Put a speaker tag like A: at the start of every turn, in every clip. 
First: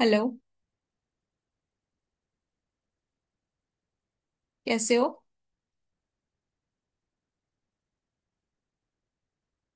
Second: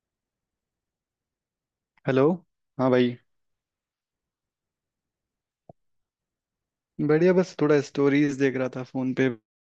A: Hello.
B: Hello. हाँ भाई।
A: कैसे हो?
B: बढ़िया, बस थोड़ा स्टोरीज देख रहा था फोन पे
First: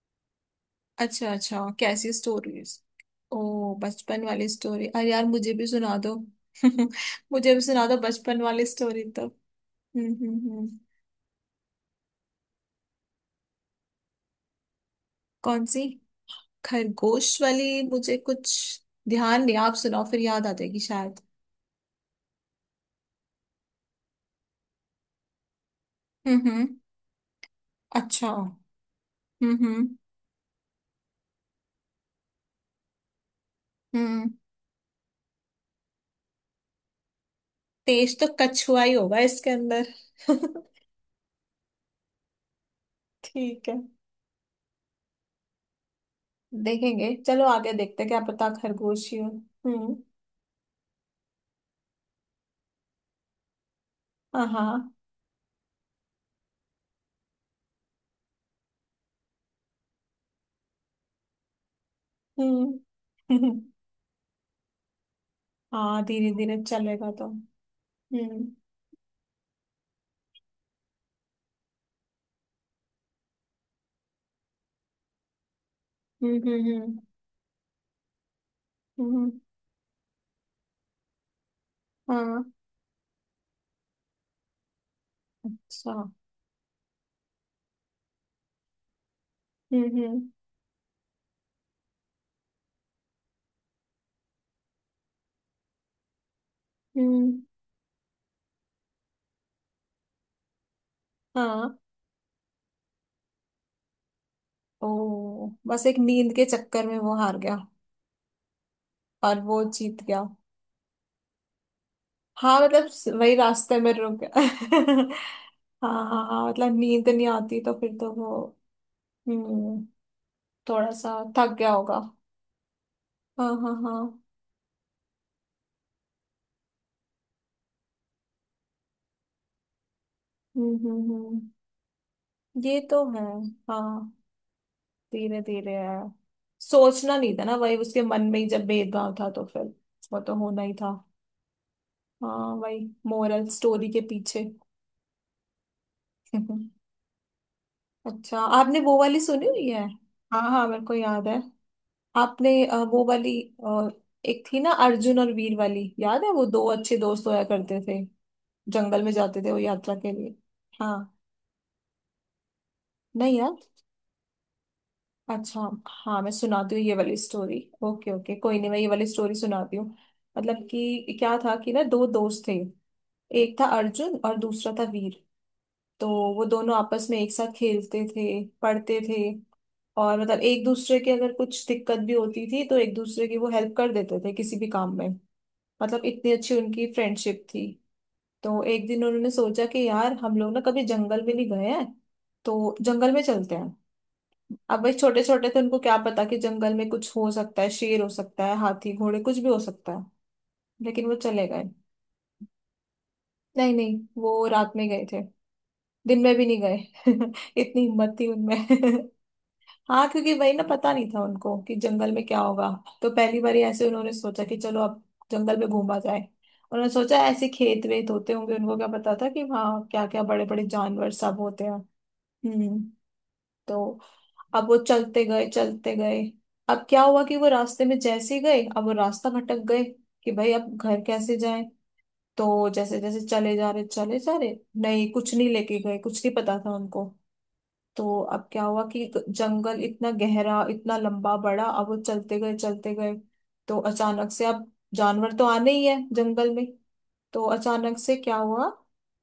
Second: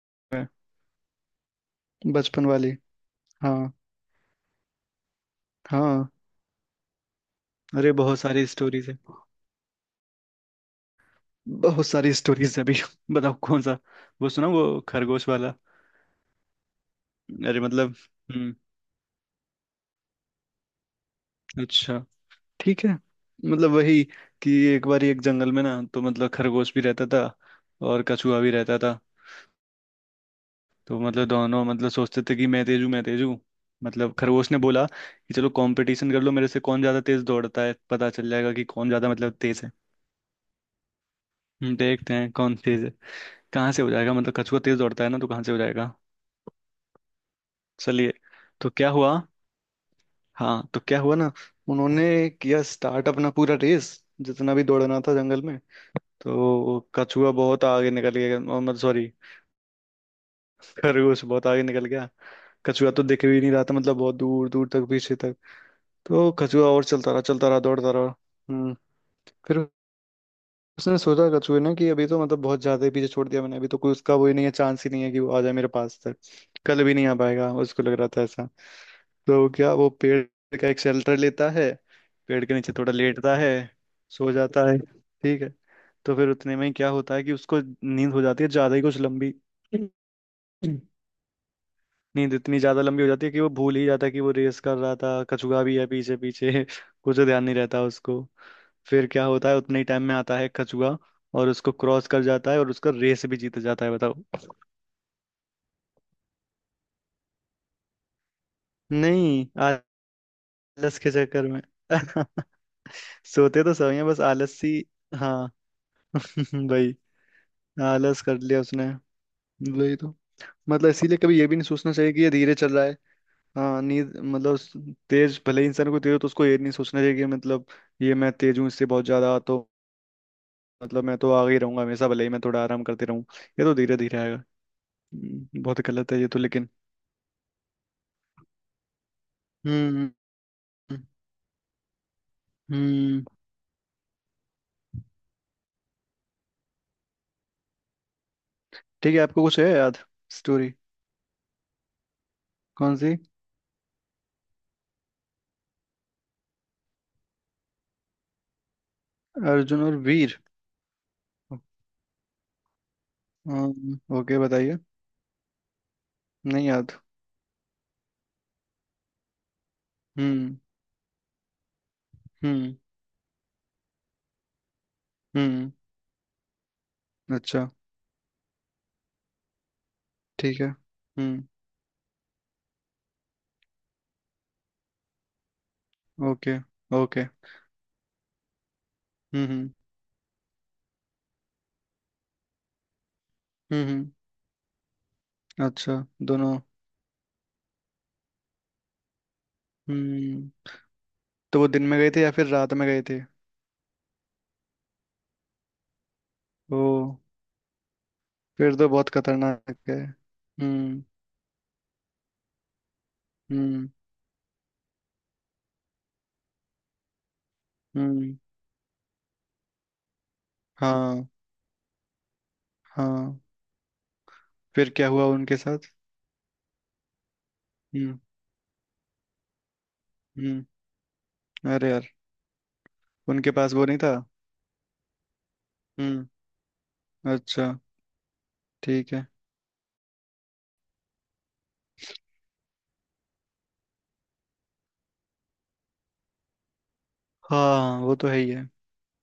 B: मैं।
A: अच्छा अच्छा, कैसी
B: बचपन वाली।
A: स्टोरीज?
B: हाँ,
A: ओ बचपन वाली स्टोरी! अरे यार मुझे भी सुना
B: हाँ।
A: दो। मुझे भी सुना
B: अरे,
A: दो
B: बहुत
A: बचपन
B: सारी
A: वाली
B: स्टोरीज है।
A: स्टोरी तो। हम्म, हम्म, हम्म।
B: बहुत सारी स्टोरीज है अभी। बताओ कौन सा। वो सुना, वो खरगोश वाला।
A: कौन सी? खरगोश
B: अरे,
A: वाली
B: मतलब
A: मुझे कुछ
B: हम्म।
A: ध्यान नहीं। आप सुनाओ, फिर याद आ जाएगी शायद।
B: अच्छा, ठीक है। मतलब वही, कि एक बार एक जंगल में ना, तो मतलब
A: हम्म, हम्म।
B: खरगोश भी रहता था और
A: अच्छा।
B: कछुआ भी
A: हम्म,
B: रहता था।
A: हम्म,
B: तो मतलब दोनों मतलब सोचते थे कि मैं तेज हूँ, मैं तेज हूँ। मतलब
A: हम्म।
B: खरगोश ने बोला कि चलो कंपटीशन कर लो मेरे से, कौन ज्यादा तेज दौड़ता है पता
A: तेज तो
B: चल जाएगा कि
A: कछुआ
B: कौन
A: ही
B: ज्यादा
A: होगा
B: मतलब
A: इसके
B: तेज है।
A: अंदर।
B: हम देखते हैं कौन तेज है।
A: ठीक
B: कहाँ
A: है।
B: से हो जाएगा, मतलब कछुआ तेज दौड़ता है ना, तो कहाँ से हो जाएगा।
A: देखेंगे, चलो आगे देखते हैं,
B: चलिए,
A: क्या पता
B: तो क्या
A: खरगोश
B: हुआ।
A: ही हो। हम्म।
B: हाँ, तो क्या हुआ ना। उन्होंने किया स्टार्ट अपना पूरा रेस,
A: हाँ
B: जितना भी
A: हाँ।
B: दौड़ना था जंगल में। तो कछुआ बहुत आगे निकल गया और मतलब सॉरी, खरगोश बहुत आगे निकल गया। कछुआ तो दिख भी
A: हम्म।
B: नहीं रहा था, मतलब बहुत दूर दूर तक पीछे तक।
A: हाँ, धीरे
B: तो
A: धीरे
B: कछुआ और
A: चलेगा
B: चलता रहा,
A: तो।
B: चलता रहा, दौड़ता रहा।
A: हम्म,
B: हम्म। फिर उसने सोचा, कछुए ने, कि अभी तो मतलब बहुत ज्यादा ही पीछे छोड़ दिया मैंने, अभी तो कोई उसका वो ही नहीं है, चांस ही नहीं है कि वो आ जाए मेरे पास तक।
A: हम्म,
B: कल भी
A: हम्म,
B: नहीं आ पाएगा, उसको लग रहा था ऐसा।
A: हम्म, हम्म।
B: तो क्या, वो पेड़ का एक शेल्टर लेता है। पेड़
A: हाँ।
B: के नीचे थोड़ा लेटता है, सो जाता है, ठीक है।
A: अच्छा। हम्म,
B: तो फिर उतने में ही क्या होता है कि उसको नींद हो जाती है, ज्यादा ही कुछ लंबी।
A: हम्म,
B: नींद इतनी ज्यादा लंबी हो जाती है कि वो भूल ही जाता है कि वो रेस कर रहा था, कछुआ भी है पीछे पीछे। कुछ तो
A: हम्म,
B: ध्यान नहीं रहता उसको। फिर क्या होता है, उतने ही टाइम में आता है कछुआ और उसको
A: हाँ।
B: क्रॉस कर जाता है, और उसका रेस भी जीत जाता है, बताओ।
A: ओ, बस एक नींद के चक्कर में वो हार गया और
B: नहीं,
A: वो
B: आलस
A: जीत गया।
B: के चक्कर में।
A: हाँ मतलब वही
B: सोते तो
A: रास्ते में
B: सही है,
A: रुक
B: बस
A: गया।
B: आलस ही। हाँ।
A: हाँ हाँ हाँ, मतलब
B: भाई,
A: नींद नहीं आती तो फिर तो
B: आलस कर
A: वो।
B: लिया उसने।
A: हम्म।
B: वही तो। मतलब
A: थोड़ा सा
B: इसीलिए कभी ये
A: थक
B: भी नहीं
A: गया
B: सोचना
A: होगा।
B: चाहिए कि ये धीरे चल रहा है।
A: हाँ हाँ
B: हाँ,
A: हाँ।
B: नींद मतलब तेज भले ही इंसान को, तेज हो तो उसको ये नहीं सोचना चाहिए कि मतलब ये मैं तेज हूँ इससे बहुत ज्यादा, तो
A: हम्म, हम्म,
B: मतलब मैं तो
A: हम्म।
B: आगे ही रहूंगा हमेशा, भले ही मैं थोड़ा
A: ये
B: आराम
A: तो
B: करते रहूँ।
A: है।
B: ये तो
A: हाँ।
B: धीरे धीरे आएगा।
A: धीरे धीरे
B: बहुत
A: है।
B: गलत है ये तो लेकिन।
A: सोचना नहीं था ना, वही उसके मन में ही जब भेदभाव था तो फिर
B: हम्म।
A: वो तो होना ही था। हाँ, वही
B: हम्म।
A: मोरल स्टोरी के पीछे। अच्छा, आपने वो
B: ठीक
A: वाली
B: है, आपको
A: सुनी
B: कुछ है
A: हुई है?
B: याद
A: हाँ हाँ,
B: स्टोरी।
A: मेरे को याद है। आपने
B: कौन
A: वो
B: सी।
A: वाली। अ, एक थी ना, अर्जुन और वीर वाली याद है? वो दो अच्छे दोस्त होया करते थे। जंगल में जाते थे वो
B: अर्जुन
A: यात्रा
B: और
A: के लिए।
B: वीर।
A: हाँ। नहीं यार।
B: ओके, बताइए।
A: अच्छा हाँ, मैं
B: नहीं
A: सुनाती हूँ
B: याद।
A: ये वाली स्टोरी। ओके ओके, कोई नहीं, मैं ये वाली स्टोरी सुनाती हूँ। मतलब
B: हम्म।
A: कि क्या था कि ना, दो दोस्त थे।
B: हम्म।
A: एक था अर्जुन और दूसरा था वीर।
B: हम्म।
A: तो वो दोनों आपस में एक साथ
B: अच्छा।
A: खेलते थे, पढ़ते थे। और मतलब
B: ठीक
A: एक
B: है।
A: दूसरे के अगर
B: हम्म।
A: कुछ दिक्कत भी होती थी तो एक दूसरे की वो हेल्प कर देते थे किसी भी काम में। मतलब इतनी अच्छी
B: ओके,
A: उनकी
B: ओके।
A: फ्रेंडशिप थी। तो एक दिन उन्होंने सोचा
B: हम्म।
A: कि यार हम लोग ना कभी जंगल भी नहीं गए हैं, तो जंगल में चलते हैं।
B: हम्म। हम्म।
A: अब भाई छोटे छोटे थे, उनको क्या
B: अच्छा
A: पता कि
B: दोनों।
A: जंगल में कुछ हो सकता है, शेर हो सकता है, हाथी घोड़े कुछ भी हो सकता है।
B: हम्म।
A: लेकिन वो चले
B: तो
A: गए।
B: वो दिन में गए थे या फिर रात में गए थे?
A: नहीं नहीं, वो रात में गए थे, दिन में भी नहीं गए।
B: ओ,
A: इतनी हिम्मत थी उनमें।
B: फिर तो बहुत खतरनाक है।
A: हाँ, क्योंकि वही ना, पता
B: हम्म।
A: नहीं था उनको कि जंगल में क्या होगा। तो पहली बार ऐसे
B: हम्म।
A: उन्होंने सोचा कि चलो अब जंगल में घूमा जाए। उन्होंने सोचा ऐसे खेत वेत होते
B: हम्म।
A: होंगे, उनको क्या पता था कि वहाँ क्या क्या बड़े बड़े जानवर
B: हाँ,
A: सब होते हैं। हम्म।
B: हाँ।
A: तो अब वो
B: फिर क्या
A: चलते
B: हुआ
A: गए
B: उनके साथ?
A: चलते गए। अब क्या हुआ कि वो रास्ते में
B: हम्म।
A: जैसे ही गए, अब वो रास्ता भटक गए कि भाई अब
B: हम्म।
A: घर कैसे जाएं।
B: अरे यार,
A: तो जैसे जैसे
B: उनके
A: चले जा
B: पास
A: रहे
B: वो नहीं था।
A: चले जा रहे। नहीं, कुछ नहीं लेके गए, कुछ
B: हम्म।
A: नहीं पता था उनको।
B: अच्छा।
A: तो अब क्या हुआ कि
B: ठीक
A: एक
B: है।
A: जंगल इतना गहरा, इतना लंबा बड़ा, अब वो चलते गए चलते गए। तो अचानक से, अब जानवर तो आने ही है जंगल में। तो अचानक
B: हाँ, वो
A: से
B: तो
A: क्या
B: है ही
A: हुआ।
B: है।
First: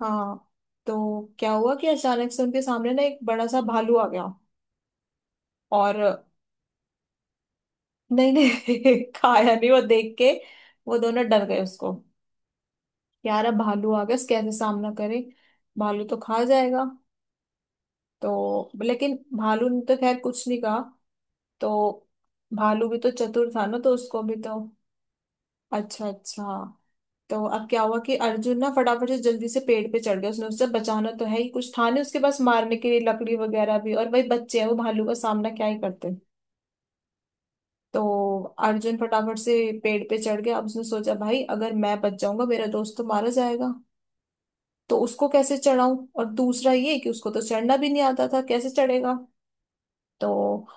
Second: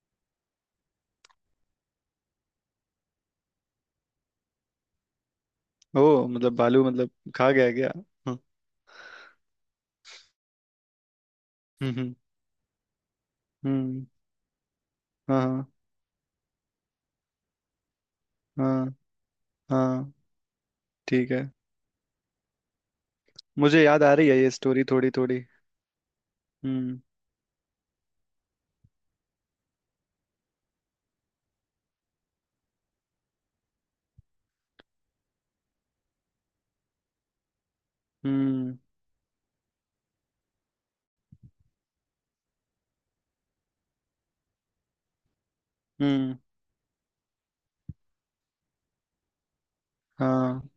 A: हाँ, तो क्या हुआ कि अचानक से उनके सामने ना एक बड़ा सा भालू आ गया। और
B: ओ मतलब बालू, मतलब खा गया क्या?
A: नहीं
B: हम्म।
A: नहीं, खाया नहीं, वो देख के वो दोनों डर गए
B: हम्म।
A: उसको।
B: हम्म।
A: यार, अब भालू आ
B: हम्म।
A: गया, इसके कैसे सामना करें।
B: हाँ,
A: भालू तो खा जाएगा।
B: हाँ,
A: तो
B: हाँ।
A: लेकिन भालू ने तो
B: हाँ,
A: खैर कुछ नहीं कहा।
B: ठीक है।
A: तो भालू भी तो चतुर था ना,
B: मुझे
A: तो
B: याद आ
A: उसको
B: रही
A: भी
B: है ये
A: तो।
B: स्टोरी थोड़ी थोड़ी।
A: अच्छा अच्छा।
B: हम्म।
A: तो अब क्या हुआ कि अर्जुन ना फटाफट से, जल्दी से पेड़ पे चढ़ गया। उसने उससे बचाना तो है ही, कुछ था नहीं उसके पास मारने के लिए, लकड़ी वगैरह भी, और भाई बच्चे हैं, वो भालू का सामना क्या ही करते। तो
B: हम्म।
A: अर्जुन फटाफट से पेड़ पे चढ़ गया। अब उसने सोचा, भाई अगर मैं बच जाऊंगा, मेरा दोस्त तो मारा जाएगा। तो उसको कैसे चढ़ाऊं? और
B: हम्म।
A: दूसरा ये कि उसको तो चढ़ना भी नहीं आता था, कैसे चढ़ेगा? तो
B: हाँ,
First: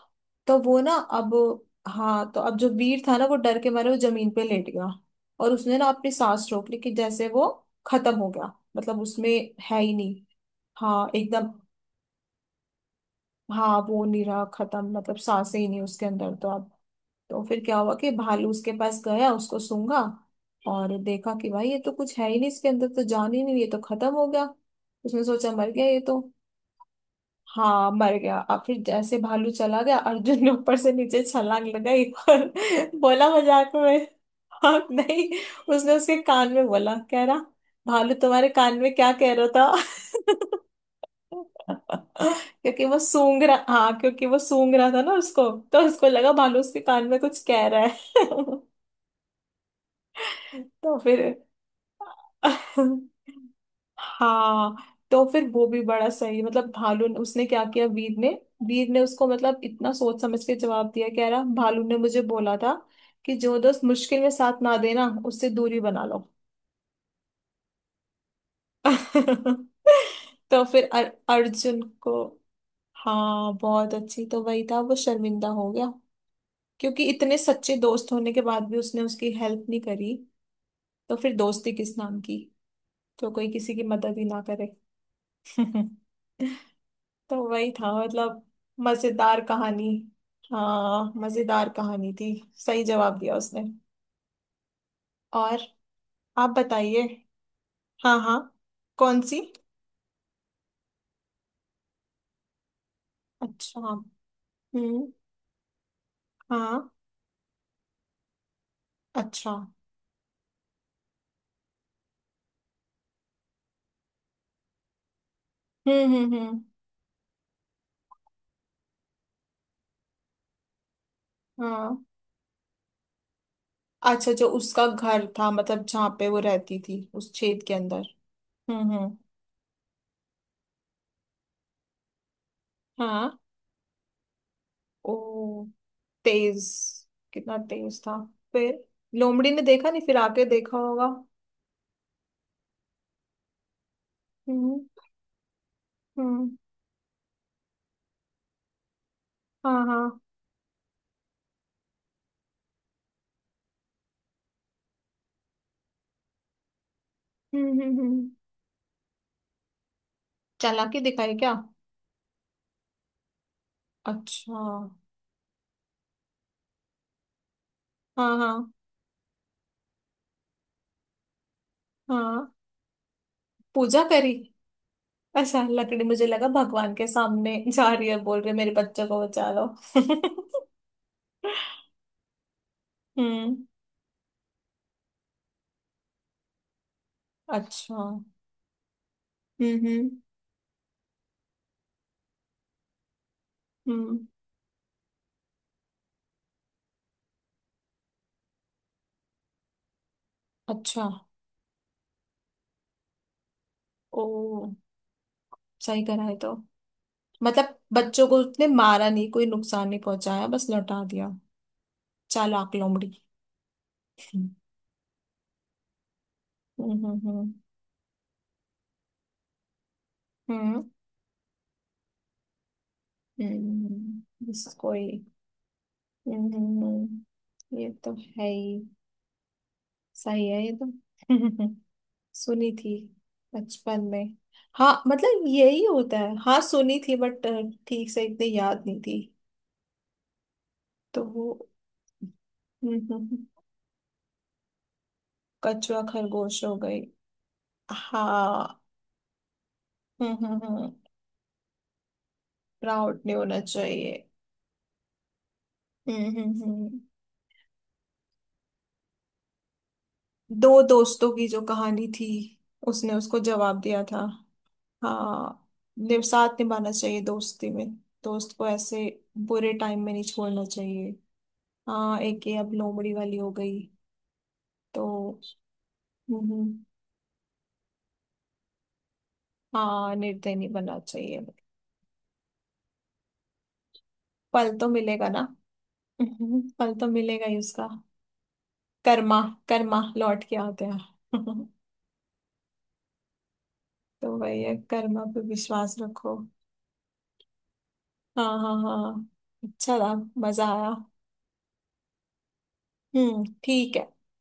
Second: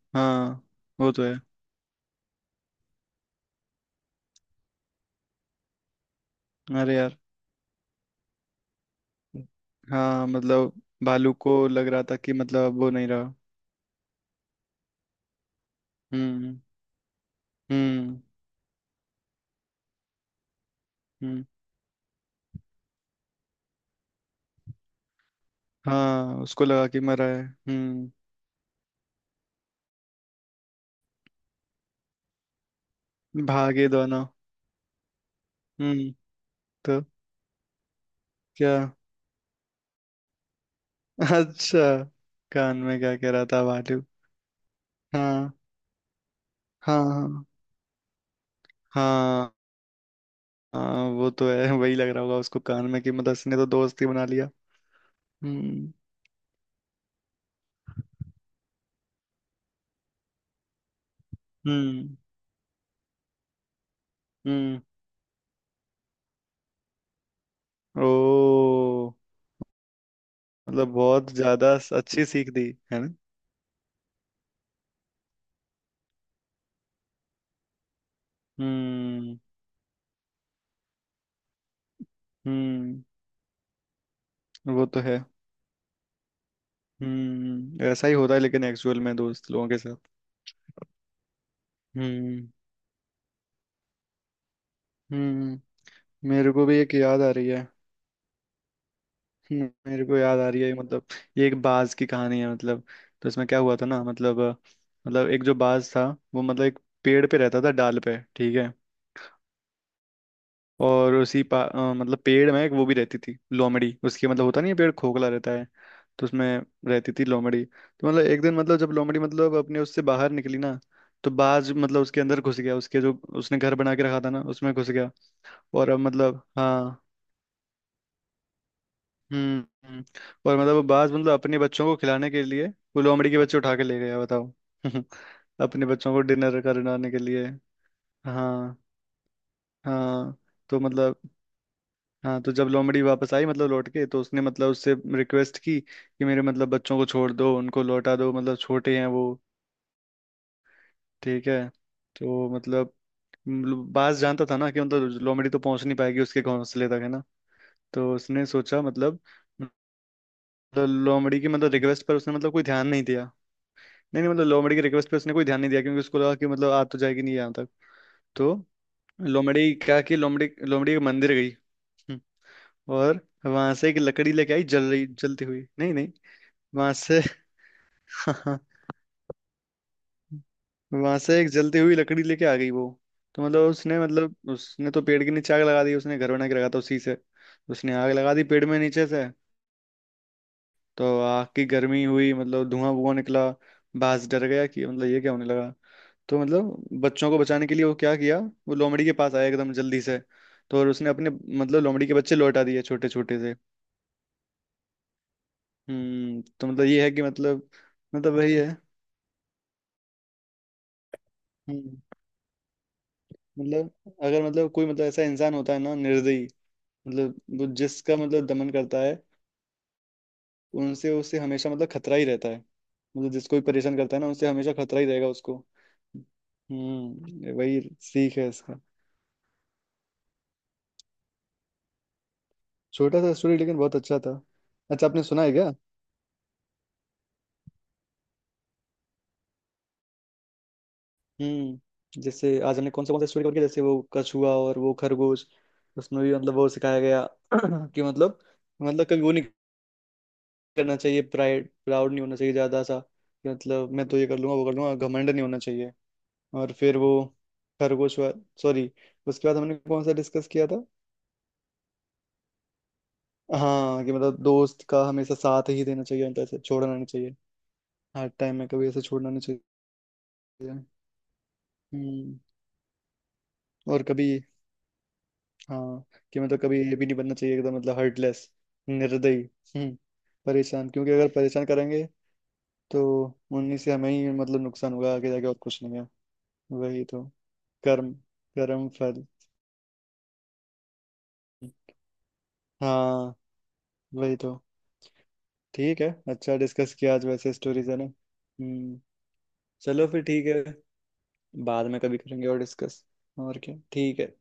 A: तो
B: हाँ,
A: वो ना
B: वो तो
A: अब,
B: है।
A: हाँ, तो अब जो वीर था ना, वो डर के मारे वो जमीन पे लेट गया। और उसने ना अपनी सांस रोक ली कि
B: अरे यार।
A: जैसे वो खत्म हो गया, मतलब उसमें है ही नहीं।
B: हाँ, मतलब
A: हाँ
B: भालू
A: एकदम।
B: को लग रहा था कि मतलब अब वो नहीं रहा।
A: हाँ, वो नहीं रहा, खत्म, मतलब सांसें ही नहीं उसके अंदर तो
B: हम्म।
A: अब। तो फिर क्या हुआ कि
B: हम्म।
A: भालू उसके पास गया, उसको सूंघा, और देखा
B: हम्म।
A: कि भाई, ये तो कुछ है ही नहीं, इसके अंदर तो जान ही नहीं, ये तो खत्म हो गया। उसने सोचा मर गया ये तो।
B: हाँ, उसको लगा कि मरा है,
A: हाँ,
B: हम्म।
A: मर गया। और फिर जैसे भालू चला गया, अर्जुन ने ऊपर से नीचे छलांग लगाई। और बोला मजाक
B: भागे
A: में।
B: दोनों।
A: हाँ नहीं, उसने
B: हम्म।
A: उसके कान में बोला,
B: तो
A: कह रहा भालू तुम्हारे
B: क्या?
A: कान में क्या कह रहा था।
B: अच्छा, कान
A: क्योंकि वो
B: में क्या कह
A: सूंघ
B: रहा था
A: रहा, हाँ
B: भालू?
A: क्योंकि वो सूंघ रहा था ना उसको,
B: हाँ,
A: तो उसको लगा भालू उसके
B: हाँ,
A: कान में कुछ
B: हाँ,
A: कह रहा है।
B: हाँ।
A: तो
B: हाँ,
A: फिर,
B: वो तो है, वही लग रहा होगा उसको कान में कि मतलब इसने तो दोस्ती बना लिया।
A: हाँ, तो फिर वो भी
B: हम्म।
A: बड़ा सही, मतलब भालू ने, उसने क्या किया, वीर ने। वीर ने उसको मतलब इतना सोच समझ के जवाब दिया, कह रहा भालू ने
B: हम्म।
A: मुझे बोला था कि जो दोस्त मुश्किल में साथ ना
B: हम्म।
A: देना, उससे दूरी बना लो।
B: ओ,
A: तो फिर
B: मतलब बहुत ज्यादा
A: अर्जुन को,
B: अच्छी सीख दी, है ना।
A: हाँ बहुत अच्छी, तो वही था, वो शर्मिंदा हो गया। क्योंकि इतने सच्चे दोस्त होने के बाद भी उसने उसकी
B: हम्म।
A: हेल्प नहीं करी। तो फिर दोस्ती किस नाम की?
B: हम्म।
A: तो कोई किसी की मदद ही ना करे।
B: वो तो है।
A: तो वही
B: हम्म,
A: था,
B: ऐसा ही होता है
A: मतलब
B: लेकिन एक्चुअल में
A: मजेदार
B: दोस्त लोगों के
A: कहानी।
B: साथ।
A: हाँ, मजेदार कहानी थी।
B: हम्म।
A: सही जवाब दिया उसने।
B: हम्म।
A: और आप
B: मेरे को भी एक
A: बताइए।
B: याद आ रही है।
A: हाँ हाँ। कौन सी?
B: मेरे को याद आ रही है, मतलब ये एक बाज की कहानी है। मतलब तो इसमें क्या हुआ
A: अच्छा,
B: था ना, मतलब
A: हम्म,
B: मतलब एक जो बाज था, वो मतलब एक
A: हाँ,
B: पेड़ पे रहता था, डाल पे, ठीक है।
A: अच्छा,
B: और उसी मतलब पेड़ में एक वो भी रहती थी, लोमड़ी, उसकी मतलब होता नहीं है, पेड़ खोखला रहता है।
A: हम्म,
B: तो
A: हम्म,
B: उसमें
A: हम्म,
B: रहती थी लोमड़ी। तो मतलब एक दिन, मतलब जब लोमड़ी मतलब अपने उससे बाहर निकली ना, तो बाज मतलब
A: हाँ।
B: उसके अंदर घुस गया, उसके जो उसने घर बना के रखा था
A: अच्छा,
B: ना,
A: जो
B: उसमें
A: उसका
B: घुस गया।
A: घर था, मतलब
B: और अब
A: जहाँ पे वो
B: मतलब
A: रहती थी,
B: हाँ,
A: उस छेद के अंदर। हम्म, हम्म।
B: हम्म। हम्म। और मतलब वो बाज मतलब अपने बच्चों को खिलाने के लिए वो
A: हाँ।
B: लोमड़ी के बच्चे उठा के ले गया, बताओ।
A: ओ,
B: अपने बच्चों को डिनर
A: तेज,
B: करवाने के लिए।
A: कितना तेज था।
B: हाँ,
A: फिर लोमड़ी ने देखा नहीं, फिर
B: हाँ।
A: आके देखा
B: तो
A: होगा।
B: मतलब, हाँ, तो जब लोमड़ी वापस आई, मतलब लौट के, तो उसने मतलब
A: हम्म,
B: उससे रिक्वेस्ट की कि मेरे
A: हम्म,
B: मतलब बच्चों को छोड़ दो, उनको लौटा दो, मतलब छोटे हैं वो।
A: हाँ हाँ,
B: ठीक है। तो मतलब, मतलब बाज जानता था ना कि मतलब लोमड़ी तो पहुंच नहीं पाएगी उसके घोंसले तक, है ना।
A: हम्म, हम्म,
B: तो
A: हम्म।
B: उसने सोचा, मतलब मतलब
A: चालाकी दिखाई
B: लोमड़ी की
A: क्या?
B: मतलब रिक्वेस्ट पर उसने मतलब कोई ध्यान नहीं दिया। नहीं, नहीं, मतलब
A: अच्छा।
B: लोमड़ी की रिक्वेस्ट पर उसने कोई ध्यान नहीं दिया, क्योंकि उसको लगा कि मतलब आ तो जाएगी नहीं यहाँ तक।
A: हाँ
B: तो
A: हाँ
B: लोमड़ी क्या, कि लोमड़ी लोमड़ी के मंदिर गई। हम्म।
A: हाँ।
B: और वहां से एक
A: पूजा
B: लकड़ी
A: करी।
B: लेके आई, जल रही, जलती
A: अच्छा,
B: हुई, नहीं,
A: लकड़ी,
B: नहीं,
A: मुझे लगा
B: वहां
A: भगवान के
B: से
A: सामने जा रही है, बोल रही है मेरे बच्चों को बचा लो।
B: वहां से एक जलती हुई लकड़ी लेके आ गई वो। तो
A: हम्म।
B: मतलब उसने, मतलब उसने तो पेड़ के नीचे आग लगा दी, उसने घर बना के रखा था उसी से।
A: अच्छा,
B: उसने आग
A: हम्म,
B: लगा दी पेड़ में नीचे से।
A: हम्म,
B: तो आग की गर्मी हुई, मतलब धुआं धुआं निकला।
A: हम्म,
B: बाज डर गया कि मतलब ये क्या होने लगा। तो मतलब बच्चों को बचाने के लिए वो क्या किया, वो लोमड़ी के पास आया एकदम जल्दी से। तो और
A: अच्छा।
B: उसने अपने, मतलब लोमड़ी के बच्चे लौटा दिए, छोटे छोटे से।
A: ओ, सही करा है
B: हम्म।
A: तो।
B: तो मतलब ये है कि मतलब,
A: मतलब बच्चों
B: मतलब
A: को
B: वही
A: उसने
B: है।
A: मारा नहीं, कोई नुकसान नहीं पहुंचाया, बस लौटा दिया।
B: हम्म।
A: चालाक लोमड़ी।
B: मतलब अगर
A: हम्म,
B: मतलब कोई, मतलब ऐसा इंसान होता है ना, निर्दयी,
A: हम्म,
B: मतलब
A: हम्म,
B: वो जिसका मतलब दमन करता है,
A: हम्म,
B: उनसे उसे हमेशा मतलब खतरा ही रहता है। मतलब
A: हम्म,
B: जिसको भी परेशान करता है ना,
A: हम्म,
B: उनसे हमेशा
A: बस
B: खतरा ही
A: कोई।
B: रहेगा उसको।
A: हम्म,
B: हम्म, ये वही
A: ये तो
B: सीख
A: है
B: है
A: ही।
B: इसका।
A: सही है ये तो। सुनी थी
B: छोटा सा स्टोरी लेकिन बहुत
A: बचपन
B: अच्छा
A: में।
B: था।
A: हाँ,
B: अच्छा आपने सुना
A: मतलब
B: है क्या?
A: यही होता है। हाँ, सुनी थी बट ठीक से इतनी याद नहीं थी, तो वो।
B: हम्म, जैसे आज हमने
A: हम्म,
B: कौन सा
A: हम्म, हम्म।
B: स्टोरी करके, जैसे वो कछुआ और वो खरगोश,
A: कछुआ
B: उसमें भी मतलब
A: खरगोश
B: वो
A: हो गई।
B: सिखाया गया कि मतलब,
A: हाँ।
B: मतलब कभी वो नहीं
A: हम्म, हम्म,
B: करना चाहिए, प्राइड, प्राउड नहीं होना चाहिए ज्यादा सा,
A: प्राउड नहीं
B: कि
A: होना
B: मतलब मैं तो
A: चाहिए।
B: ये कर लूंगा, वो कर लूंगा, घमंड नहीं होना चाहिए।
A: हम्म,
B: और फिर वो खरगोश वाला, सॉरी, उसके बाद हमने कौन सा डिस्कस किया
A: दो
B: था,
A: दोस्तों की जो कहानी थी, उसने उसको जवाब दिया
B: हाँ, कि
A: था।
B: मतलब दोस्त का हमेशा
A: हाँ।
B: साथ ही देना चाहिए, मतलब ऐसे
A: साथ निभाना
B: छोड़ना नहीं
A: चाहिए
B: चाहिए।
A: दोस्ती में।
B: हर
A: दोस्त
B: टाइम
A: को
B: में कभी ऐसे
A: ऐसे
B: छोड़ना नहीं चाहिए।
A: बुरे टाइम में नहीं छोड़ना चाहिए। हाँ,
B: हम्म।
A: एक ये अब लोमड़ी वाली हो गई
B: और कभी,
A: तो।
B: हाँ, कि मतलब
A: हम्म,
B: कभी ये भी नहीं बनना चाहिए एकदम मतलब हर्टलेस, निर्दयी। हम्म।
A: हाँ, निर्दयी नहीं
B: परेशान,
A: बनना
B: क्योंकि अगर
A: चाहिए।
B: परेशान करेंगे तो उन्हीं से हमें ही मतलब
A: फल तो
B: नुकसान होगा
A: मिलेगा
B: आगे
A: ना।
B: जाके, और कुछ नहीं है।
A: फल
B: वही
A: तो
B: तो,
A: मिलेगा ही उसका।
B: कर्म, कर्म फल।
A: कर्मा, कर्मा लौट के आते हैं।
B: हाँ,
A: तो
B: वही तो।
A: वही है, कर्मा पे विश्वास
B: ठीक है।
A: रखो।
B: अच्छा डिस्कस किया आज वैसे स्टोरीज, है ना,
A: हाँ हाँ
B: हम्म।
A: हाँ, अच्छा
B: चलो,
A: था,
B: फिर ठीक है।
A: मजा आया।
B: बाद में कभी करेंगे और डिस्कस।
A: हम्म,
B: और क्या,
A: ठीक है।
B: ठीक है।